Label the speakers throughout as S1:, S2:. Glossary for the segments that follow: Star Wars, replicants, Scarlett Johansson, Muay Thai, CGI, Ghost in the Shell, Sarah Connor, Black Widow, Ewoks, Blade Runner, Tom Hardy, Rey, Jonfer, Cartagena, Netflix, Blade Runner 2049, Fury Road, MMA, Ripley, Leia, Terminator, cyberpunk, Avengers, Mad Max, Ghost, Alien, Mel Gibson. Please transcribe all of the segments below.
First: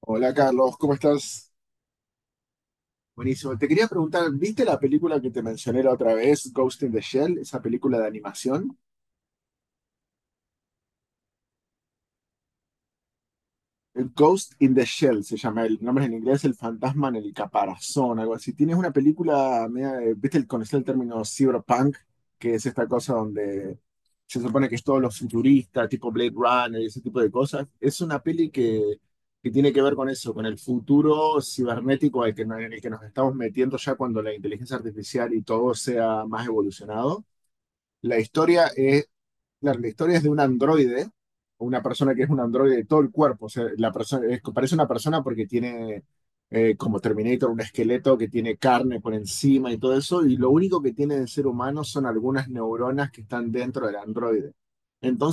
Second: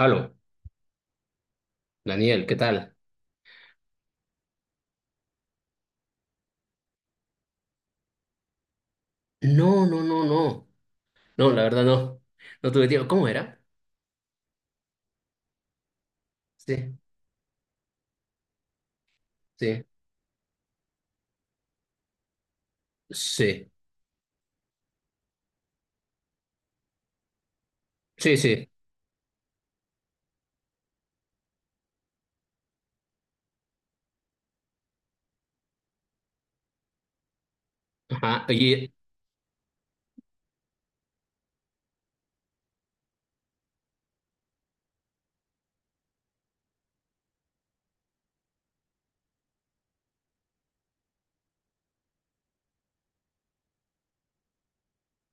S1: Hola Carlos, ¿cómo estás?
S2: Daniel, ¿qué tal?
S1: Buenísimo. Te quería preguntar, ¿viste la película que te mencioné la otra vez, Ghost in the Shell, esa película de animación?
S2: No, no, no, no. No, la verdad no. No tuve tiempo. ¿Cómo era?
S1: Ghost in the Shell se llama el nombre en inglés, el
S2: Sí,
S1: fantasma en el caparazón, algo así. Tienes una película,
S2: sí.
S1: ¿viste? ¿Conocer el término cyberpunk? Que es esta cosa
S2: Sí,
S1: donde se supone que es todos los futuristas, tipo Blade Runner y ese tipo de cosas. Es una
S2: sí,
S1: peli
S2: sí.
S1: que tiene que ver con eso, con el futuro cibernético al que, no- en el que nos estamos metiendo ya cuando la inteligencia artificial y todo sea más evolucionado. La
S2: Ajá.
S1: historia
S2: Oye,
S1: es Claro, la historia es de un androide, una persona que es un androide de todo el cuerpo. O sea, parece una persona porque tiene, como Terminator, un esqueleto que tiene carne por encima y todo eso. Y lo único que tiene de ser humano son algunas neuronas que están dentro del androide.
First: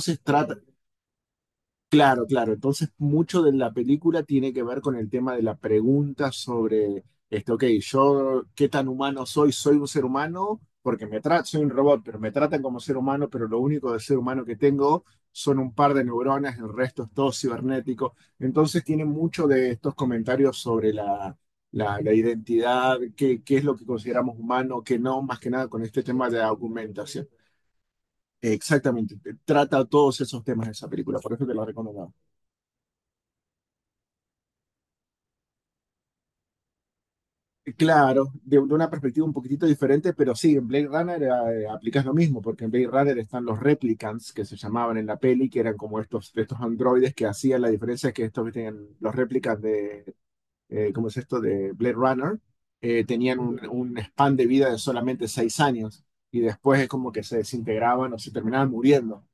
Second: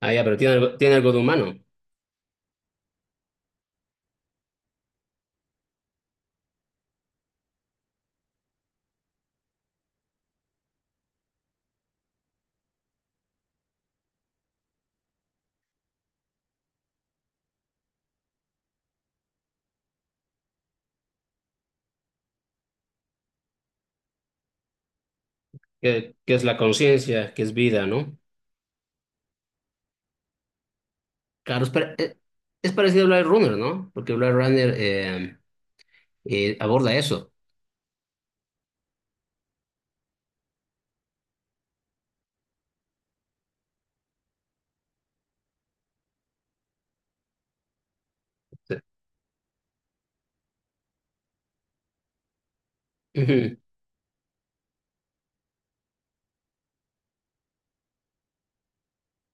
S2: ya, pero
S1: trata,
S2: tiene algo de humano,
S1: Claro, claro. Entonces, mucho de la película tiene que ver con el tema de la pregunta sobre, ok, yo, ¿qué tan humano soy? Soy un ser humano porque me tratan, soy un robot, pero me tratan como ser humano, pero lo único de ser humano que tengo son un par de neuronas, el resto es todo cibernético. Entonces, tiene mucho de estos comentarios sobre la identidad, qué es lo que consideramos humano, qué no, más que nada con este tema
S2: que
S1: de
S2: es la
S1: argumentación.
S2: conciencia, que es vida, ¿no?
S1: Exactamente, trata todos esos temas de esa película, por eso te la
S2: Claro,
S1: recomiendo.
S2: es parecido a Blade Runner, ¿no? Porque Blade Runner aborda eso.
S1: Claro, de una perspectiva un poquitito diferente, pero sí, en Blade Runner aplicas lo mismo, porque en Blade Runner están los replicants que se llamaban en la peli, que eran como estos androides que hacían la diferencia, es que estos que tenían los replicants de, ¿cómo es esto?, de Blade Runner, tenían
S2: Sí.
S1: un span de vida de solamente 6 años y después es como que se desintegraban o se terminaban muriendo.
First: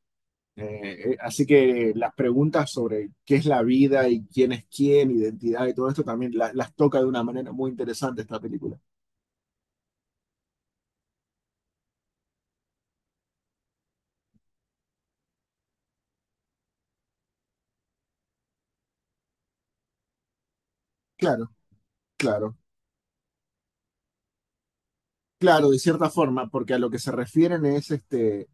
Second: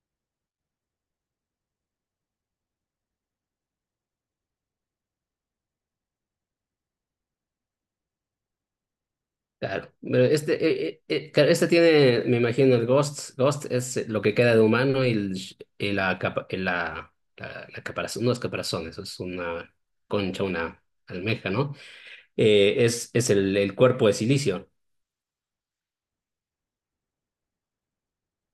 S1: Así que las preguntas sobre qué es la vida y quién es quién, identidad y todo esto también las toca de una manera muy interesante esta película.
S2: Claro, pero claro, este tiene, me imagino, el Ghost. Ghost es lo que queda de humano y, el- y la, capa- y la caparazón, no es caparazón, eso es una concha, una
S1: Claro,
S2: almeja, ¿no?
S1: claro,
S2: Es el cuerpo de silicio,
S1: claro, de cierta forma, porque a lo que se refieren es este,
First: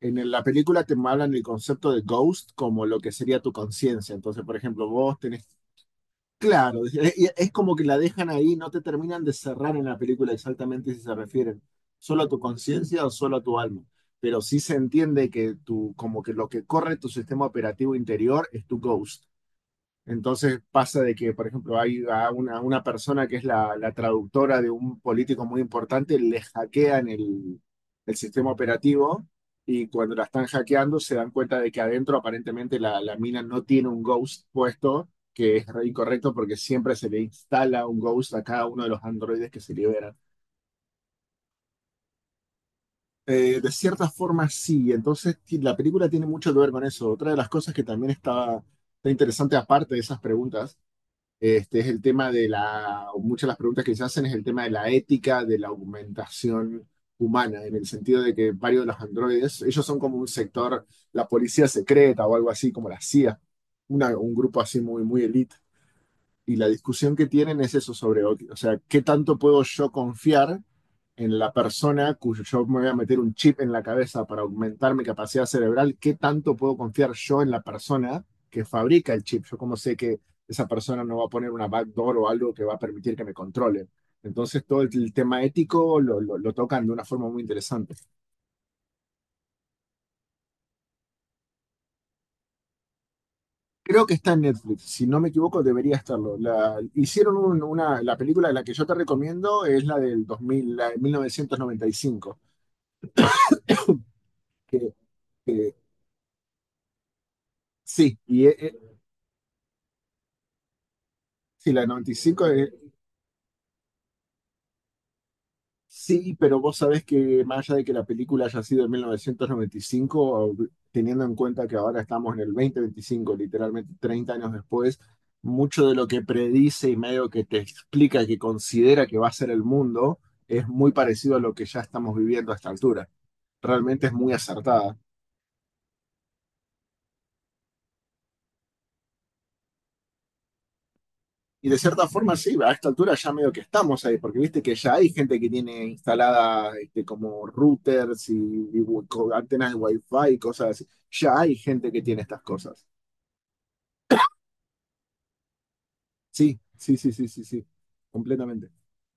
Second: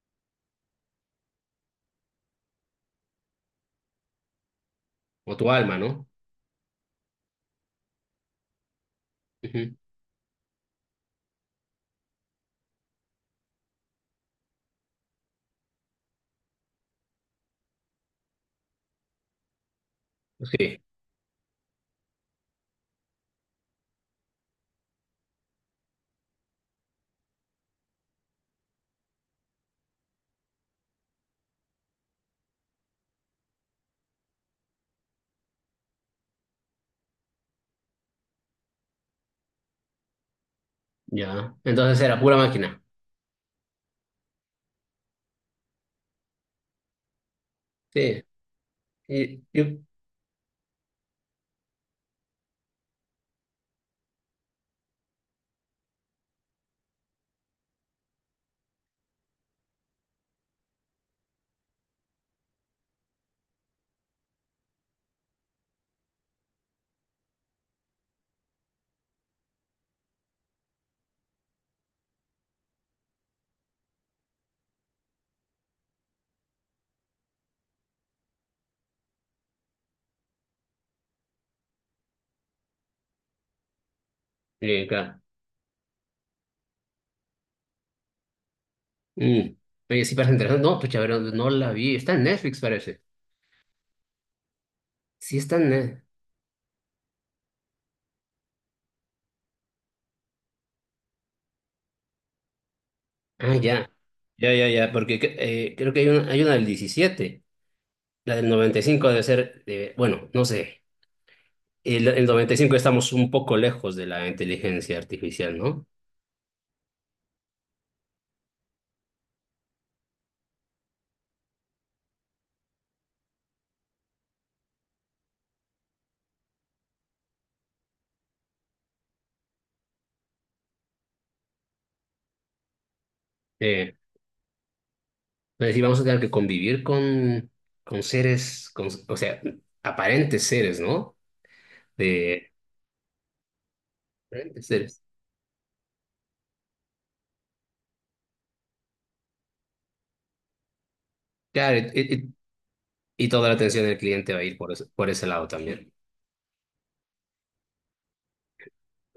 S1: la película te hablan del concepto de ghost como lo que sería tu conciencia. Entonces, por ejemplo, vos
S2: o
S1: tenés,
S2: tu alma, ¿no?
S1: claro, es como que la dejan ahí, no te terminan de
S2: Ujú.
S1: cerrar en la película exactamente si se refieren solo a tu conciencia o solo a tu alma. Pero sí se entiende que tu, como que lo que corre tu sistema operativo interior es tu ghost. Entonces
S2: Sí,
S1: pasa de que, por ejemplo, hay a una persona que es la traductora de un político muy importante, le hackean el sistema operativo y cuando la están hackeando se dan cuenta de que adentro aparentemente la mina no tiene un ghost puesto, que es re incorrecto porque siempre se le instala un ghost a cada uno de los androides que se liberan.
S2: ya. Entonces era pura máquina.
S1: De cierta forma sí, entonces la película tiene mucho que ver con eso. Otra de las cosas que también
S2: Sí,
S1: está
S2: y,
S1: interesante
S2: y-
S1: aparte de esas preguntas. Es el tema de la, muchas de las preguntas que se hacen es el tema de la ética de la augmentación humana, en el sentido de que varios de los androides, ellos son como un sector, la policía secreta o algo así, como la CIA, un grupo así muy, muy elite. Y la discusión que tienen es eso sobre, ok, o sea, ¿qué tanto puedo yo confiar en la persona cuyo yo me voy a meter un chip en la cabeza para aumentar mi capacidad cerebral? ¿Qué tanto puedo confiar yo en la persona que fabrica el chip? Yo como sé que esa persona no va a poner una backdoor o algo que va a permitir que me controle. Entonces todo
S2: sí,
S1: el
S2: claro.
S1: tema ético tocan de una forma muy interesante.
S2: Mm. Oye, sí parece interesante. No, pues pero no la vi. Está en Netflix, parece.
S1: Creo que está en Netflix, si no me
S2: Sí, está
S1: equivoco
S2: en
S1: debería
S2: Netflix.
S1: estarlo. Hicieron la película de la que yo te recomiendo es la del 2000, la de 1995.
S2: Ah, ya. Ya, ya,
S1: que,
S2: ya, porque
S1: que,
S2: creo que hay una del diecisiete.
S1: sí,
S2: La
S1: y
S2: del
S1: es,
S2: 95 debe ser, bueno, no sé.
S1: sí, la
S2: El
S1: 95
S2: noventa y
S1: es.
S2: cinco estamos un poco lejos de la inteligencia artificial, ¿no?
S1: Sí, pero vos sabés que más allá de que la película haya sido en 1995, teniendo en cuenta que ahora estamos en el 2025, literalmente 30 años después, mucho de lo que predice y medio que te explica que considera que va a ser el mundo es muy parecido a lo que ya estamos viviendo a esta altura.
S2: Eh,
S1: Realmente es muy acertada.
S2: pero sí, vamos a tener que convivir con seres, o sea, aparentes seres, ¿no?
S1: Y de cierta forma,
S2: De,
S1: sí, a esta altura ya medio que estamos ahí, porque viste
S2: aparentes
S1: que ya
S2: seres.
S1: hay gente que tiene instalada este, como routers y antenas de Wi-Fi y cosas así. Ya hay
S2: Claro,
S1: gente que tiene estas cosas.
S2: y toda la atención del cliente va a ir por ese lado también.
S1: Sí, sí, sí, sí, sí, sí. Completamente,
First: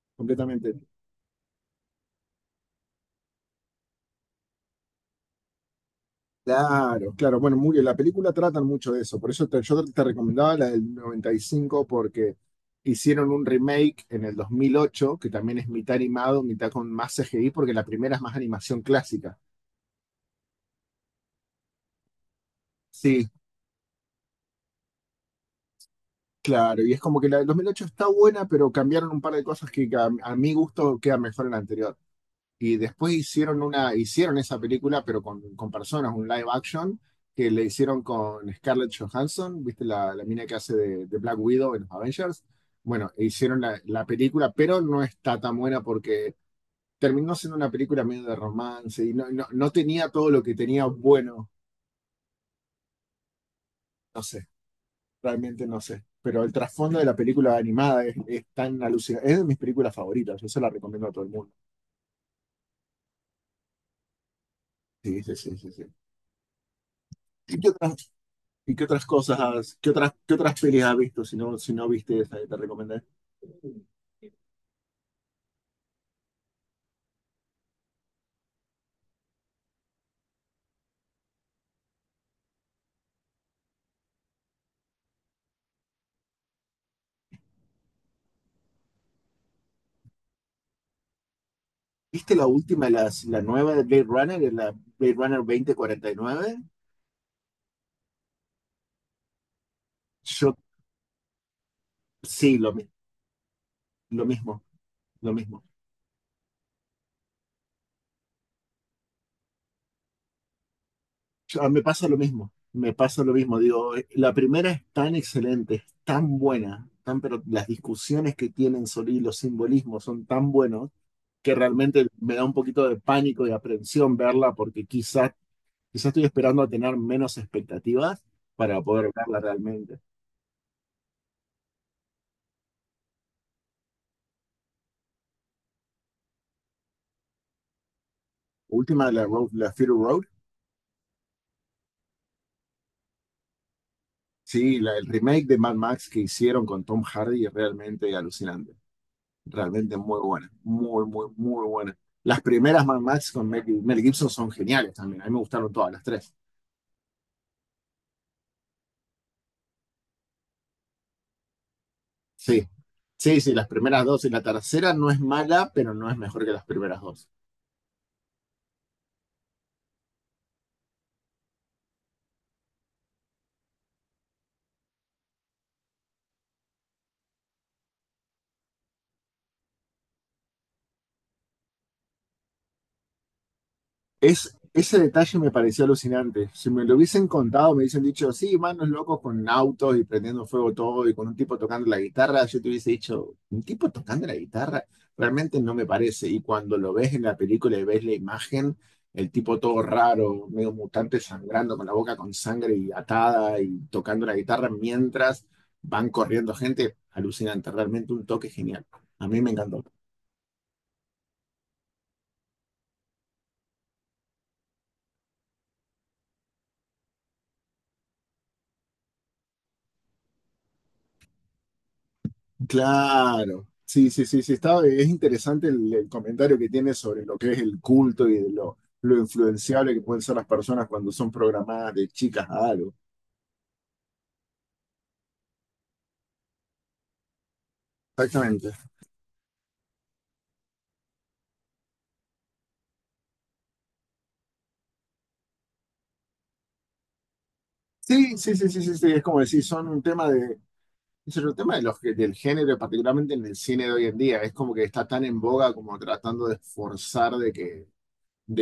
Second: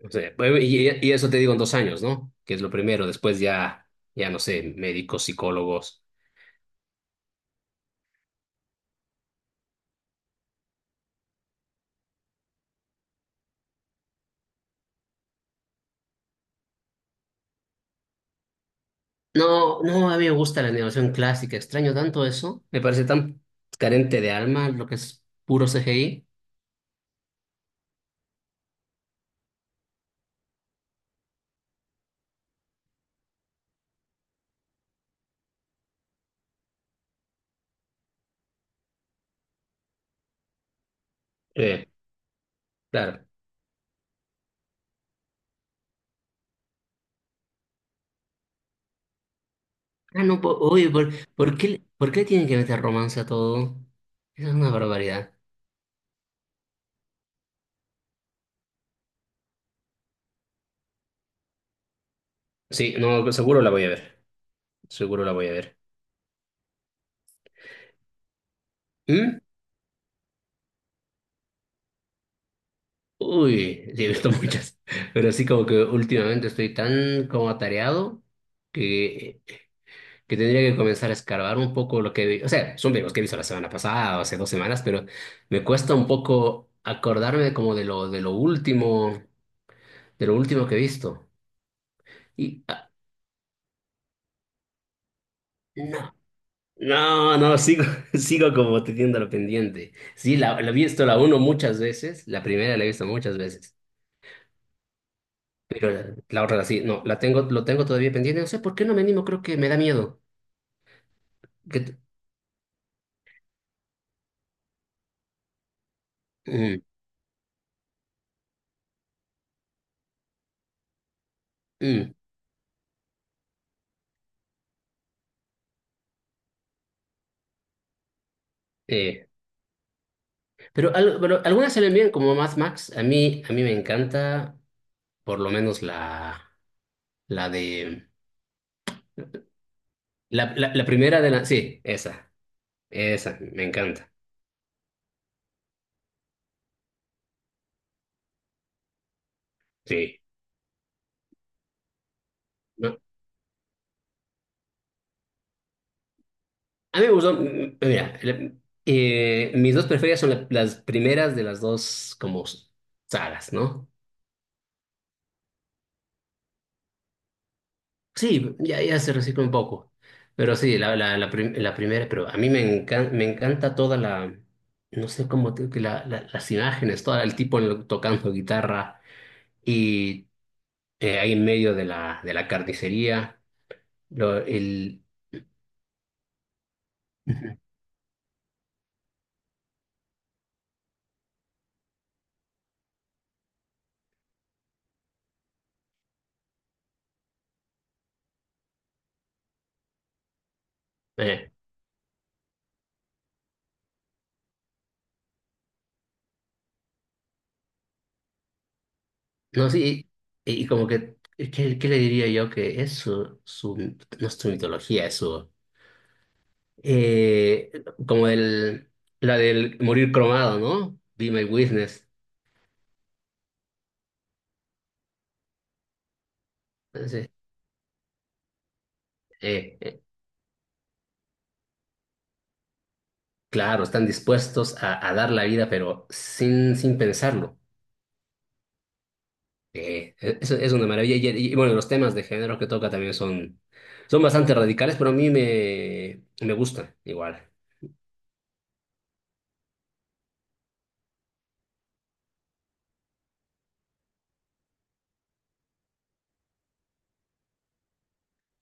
S2: O sea, pues,
S1: completamente.
S2: y eso te digo en dos años, ¿no? Que es lo primero. Después ya, ya no sé, médicos, psicólogos.
S1: Claro, claro. Bueno, muy bien. La película tratan mucho de eso. Yo te recomendaba la del 95 porque hicieron un remake en el 2008 que también es mitad animado, mitad con más CGI, porque la primera es más animación clásica.
S2: No, no, a mí me gusta la animación clásica, extraño tanto eso, me parece
S1: Sí,
S2: tan carente de alma lo que es puro CGI.
S1: claro, y es como que la del 2008 está buena, pero cambiaron un par de cosas que a mi gusto queda mejor en la anterior. Y después hicieron hicieron esa película, pero con personas, un live action, que le hicieron con Scarlett Johansson, ¿viste? La mina que hace de Black Widow en
S2: Eh,
S1: los Avengers. Bueno, e
S2: claro.
S1: hicieron la película, pero no está tan buena porque terminó siendo una película medio de romance y no tenía
S2: Ah,
S1: todo
S2: no,
S1: lo que
S2: po-
S1: tenía
S2: oye,
S1: bueno
S2: ¿por qué, por qué tienen que meter romance a todo? Esa es una barbaridad.
S1: realmente no sé. Pero el trasfondo de la película animada es tan alucinante. Es de mis películas favoritas, yo se la recomiendo a todo el mundo.
S2: Sí, no, seguro la voy a ver.
S1: Sí,
S2: Seguro la
S1: sí,
S2: voy a
S1: sí, sí,
S2: ver.
S1: sí. ¿Y qué otras, ¿y qué otras cosas
S2: ¿Mm?
S1: qué otras pelis has visto si no, si no viste esa que te recomendé?
S2: Uy, sí, he visto muchas, pero sí como que últimamente estoy tan como atareado que que tendría que comenzar a escarbar un poco lo que vi. O sea, son videos que he visto la semana pasada o hace dos semanas, pero me cuesta un poco acordarme como de lo último que he visto.
S1: ¿Viste la
S2: Y
S1: última,
S2: ah,
S1: la nueva de Blade Runner, la Blade Runner
S2: no,
S1: 2049?
S2: no, no, sigo, sigo como teniendo lo pendiente. Sí,
S1: Yo
S2: la he visto la uno muchas veces, la
S1: sí,
S2: primera la he visto muchas veces,
S1: lo mismo, lo mismo.
S2: pero la otra sí, no, la tengo, lo tengo todavía pendiente. No sé por qué no me animo, creo que me da miedo.
S1: Ah,
S2: Que,
S1: me
S2: t-
S1: pasa lo mismo, me pasa lo mismo. Digo, la primera es tan excelente, es tan
S2: mm,
S1: buena, tan, pero las discusiones que tienen sobre y los simbolismos son tan buenos que realmente
S2: mm,
S1: me da un poquito de pánico y aprensión verla porque quizás quizás estoy esperando a tener menos expectativas para poder
S2: eh,
S1: verla realmente.
S2: Pero, pero algunas se ven bien, como Mad Max. A mí me encanta, por lo menos la de.
S1: Última de la, Road, la Fury Road,
S2: La, la primera de la. Sí, esa. Esa, me encanta.
S1: sí, el remake de Mad Max que hicieron con Tom Hardy es realmente alucinante. Realmente muy
S2: Sí.
S1: buena, muy, muy, muy buena. Las primeras
S2: No,
S1: Mad Max con Mel Gibson son geniales también. A mí me gustaron todas las tres.
S2: a mí me gustó. Mira, mis dos preferidas son las primeras de las dos, como
S1: Sí, sí,
S2: sagas,
S1: sí, las
S2: ¿no?
S1: primeras dos y la tercera no es mala, pero no es mejor que las primeras dos.
S2: Sí, ya, ya se recicla un poco. Pero sí, la primera, pero a mí me encanta toda la. No sé cómo. Te- que La, las imágenes, todo el tipo tocando guitarra. Y ahí en medio de la carnicería, lo-
S1: Es, ese
S2: el,
S1: detalle me pareció alucinante. Si me lo hubiesen
S2: ujú.
S1: contado, me hubiesen dicho, sí, manos locos con autos y prendiendo fuego todo y con un tipo tocando la guitarra, yo te hubiese dicho, ¿un tipo tocando la guitarra? Realmente no me parece. Y cuando lo ves en la película y ves la imagen, el tipo todo raro, medio mutante,
S2: eh,
S1: sangrando con la boca con sangre y atada y tocando la guitarra mientras van corriendo gente, alucinante. Realmente un toque genial. A mí me
S2: no sé,
S1: encantó.
S2: y como que, ¿qué, qué le diría yo? Que es su, no es su mitología, eh, como el, la del morir cromado, ¿no? Be my witness.
S1: Claro, sí, sí, sí, sí, está, es interesante el comentario que tiene sobre
S2: Entonces,
S1: lo que es el culto y de lo
S2: eh,
S1: influenciable que
S2: eh,
S1: pueden ser las personas cuando son programadas de chicas a algo.
S2: claro, están dispuestos a dar la vida, pero sin, sin pensarlo.
S1: Exactamente.
S2: Sí, es una maravilla. Y, bueno, los temas de género que toca también son, son bastante radicales, pero a mí me, me gusta igual.
S1: Sí, sí, sí, sí, sí, sí, es como decir, son un tema de, es un tema de del género, particularmente en el cine de hoy en día, es como que está tan en boga como tratando de esforzar de que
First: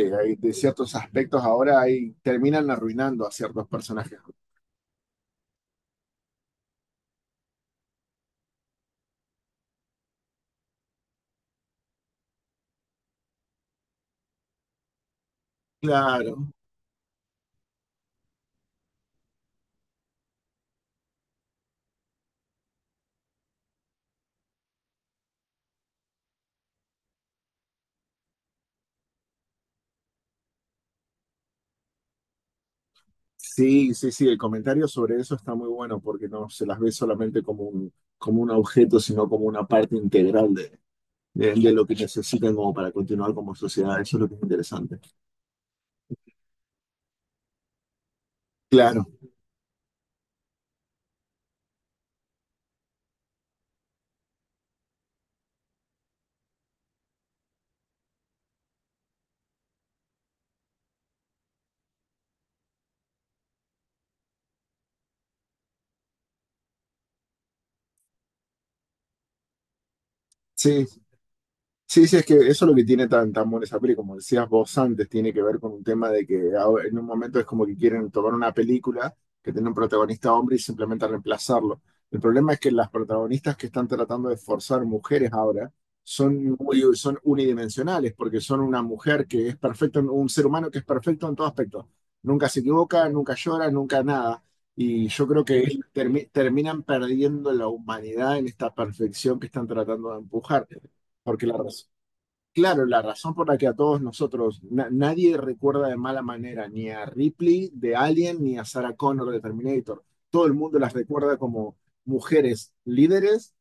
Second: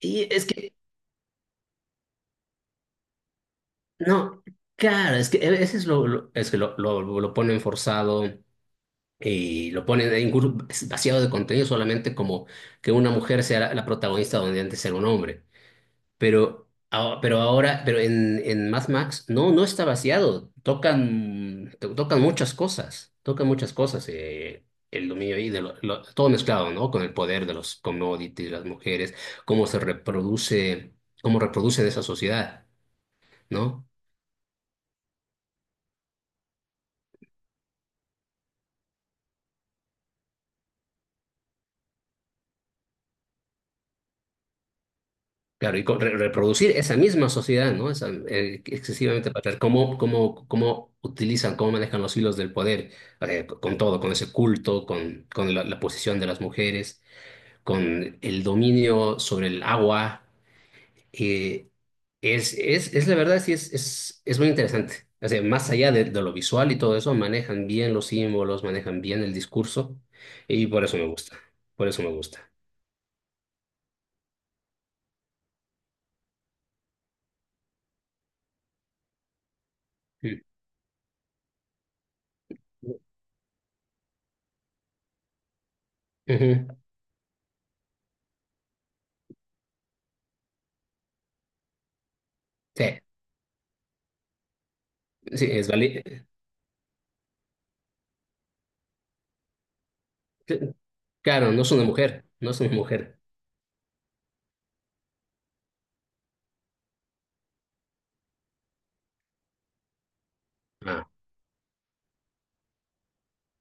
S2: Y es
S1: de
S2: que,
S1: ciertos aspectos ahora ahí terminan arruinando a ciertos personajes.
S2: no, claro, es que a veces es que lo ponen forzado y lo ponen ahí incluso vaciado de contenido solamente como que una mujer sea la, la protagonista donde antes era un hombre.
S1: Claro.
S2: Pero ahora, pero en Mad Max, no, no está vaciado. Tocan muchas cosas, tocan muchas cosas. El dominio ahí, de todo mezclado, ¿no? Con el poder de los commodities, las mujeres, cómo se reproduce, cómo reproducen esa sociedad, ¿no?
S1: Sí, sí, sí, el comentario sobre eso está muy bueno porque no se las ve solamente como un objeto, sino como una parte integral de, de lo que necesitan como para continuar como sociedad. Eso es lo que es interesante.
S2: Claro, y reproducir esa misma sociedad, ¿no? Esa,
S1: Claro,
S2: excesivamente patriarcal, cómo, cómo, cómo utilizan, cómo manejan los hilos del poder, con todo, con ese culto, con la posición de las mujeres, con el dominio sobre el agua. eh, es, es la verdad, sí, es muy interesante. O sea, más allá de lo visual y todo eso, manejan bien los símbolos, manejan bien el discurso y por
S1: sí,
S2: eso me gusta. Por eso
S1: sí,
S2: me
S1: sí, es que
S2: gusta.
S1: eso es lo que tiene tan, tan buena esa peli, como decías vos antes, tiene que ver con un tema de que en un momento es como que quieren tomar una película que tiene un protagonista
S2: Mm.
S1: hombre y simplemente reemplazarlo. El problema es que las protagonistas que están tratando de forzar mujeres ahora son
S2: Ujú.
S1: muy, son unidimensionales, porque son una mujer que es perfecta, un ser humano que es perfecto en todo aspecto. Nunca se
S2: Sí,
S1: equivoca, nunca llora, nunca nada. Y yo creo
S2: sí,
S1: que
S2: es vali- eh,
S1: terminan perdiendo la humanidad en esta perfección que están tratando de empujar porque
S2: Claro,
S1: la,
S2: no es una mujer, no es una
S1: claro, la
S2: mujer.
S1: razón por la que a todos nosotros, nadie recuerda de mala manera ni a Ripley de Alien ni a Sarah Connor de Terminator. Todo el mundo las
S2: Ah,
S1: recuerda como mujeres líderes,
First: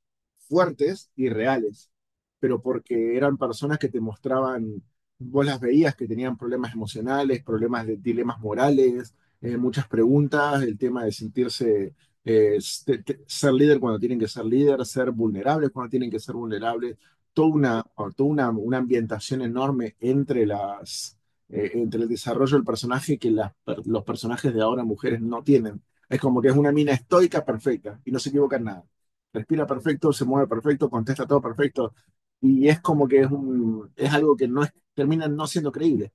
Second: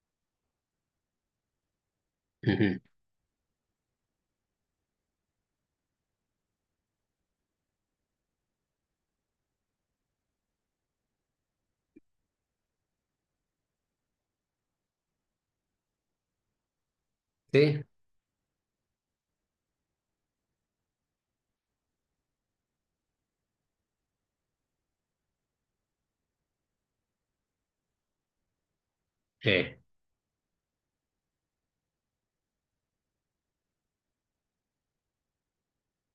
S1: fuertes y reales, pero
S2: ujú.
S1: porque eran personas que te mostraban, vos las veías que tenían problemas emocionales, problemas de dilemas morales, muchas preguntas, el tema de sentirse, ser líder cuando tienen que ser líder, ser vulnerables cuando tienen que ser vulnerables toda
S2: Sí,
S1: una, o toda una ambientación enorme entre entre el desarrollo del personaje que los personajes de ahora mujeres no tienen. Es como que es una mina estoica perfecta y no se equivoca en nada. Respira
S2: sí.
S1: perfecto, se mueve perfecto, contesta todo perfecto. Y es como que es algo que termina no siendo creíble.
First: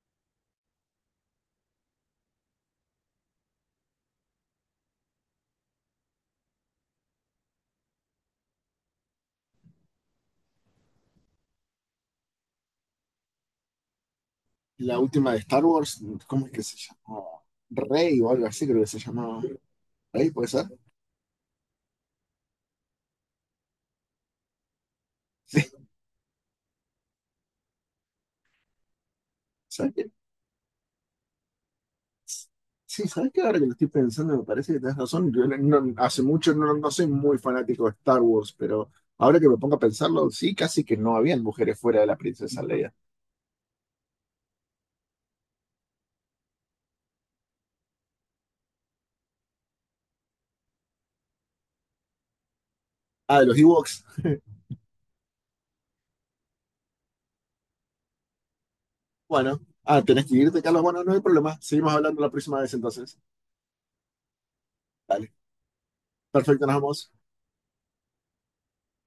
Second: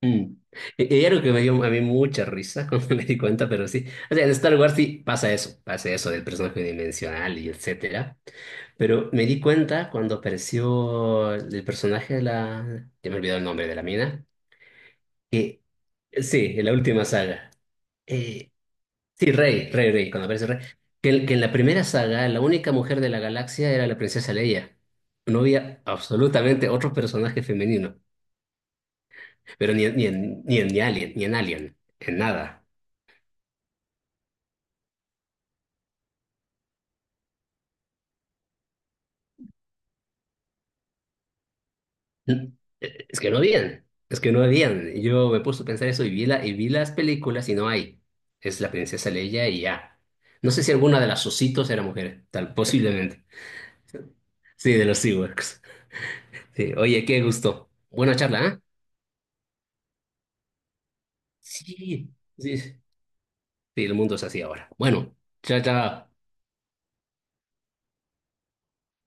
S2: Mm. Y algo que me dio a mí mucha risa cuando me di cuenta, pero sí. O sea, en Star Wars sí pasa eso del personaje dimensional y etcétera. Pero me di cuenta cuando apareció el personaje de la. Ya me olvidó el nombre de la mina.
S1: La última de
S2: Que
S1: Star Wars, ¿cómo es
S2: sí,
S1: que
S2: en la
S1: se
S2: última
S1: llamó?
S2: saga.
S1: Rey o algo
S2: Eh,
S1: así, creo que se
S2: sí,
S1: llamaba.
S2: Rey, Rey, Rey, cuando
S1: Rey,
S2: aparece
S1: ¿puede
S2: Rey.
S1: ser?
S2: Que en la primera saga la única mujer de la galaxia era la princesa Leia. No
S1: Sí,
S2: había absolutamente otro personaje femenino, pero ni, en- ni
S1: sí.
S2: en, ni en ni Alien, ni en Alien, en nada.
S1: Sí, ¿sabes que? Ahora que lo estoy pensando, me parece que tenés razón. Yo no, hace mucho no, no soy muy fanático de Star Wars, pero ahora que me pongo a pensarlo, sí, casi que no habían mujeres fuera de la
S2: Eh,
S1: princesa Leia.
S2: Es que no habían, es que no habían. Y yo me puse a pensar eso y vi las películas y no hay. Es la princesa Leia y ya. No sé si alguna de las ositos era mujer, tal, posiblemente.
S1: Ah, de los Ewoks.
S2: Sí, de los SeaWorks. Sí, oye, qué gusto. Buena charla, ¿eh?
S1: Bueno, ah, tenés que irte, Carlos. Bueno, no hay problema. Seguimos
S2: Sí,
S1: hablando la
S2: sí,
S1: próxima vez
S2: sí,
S1: entonces.
S2: el mundo es así ahora. Bueno,
S1: Dale.
S2: chao, chao.
S1: Perfecto, nos vemos.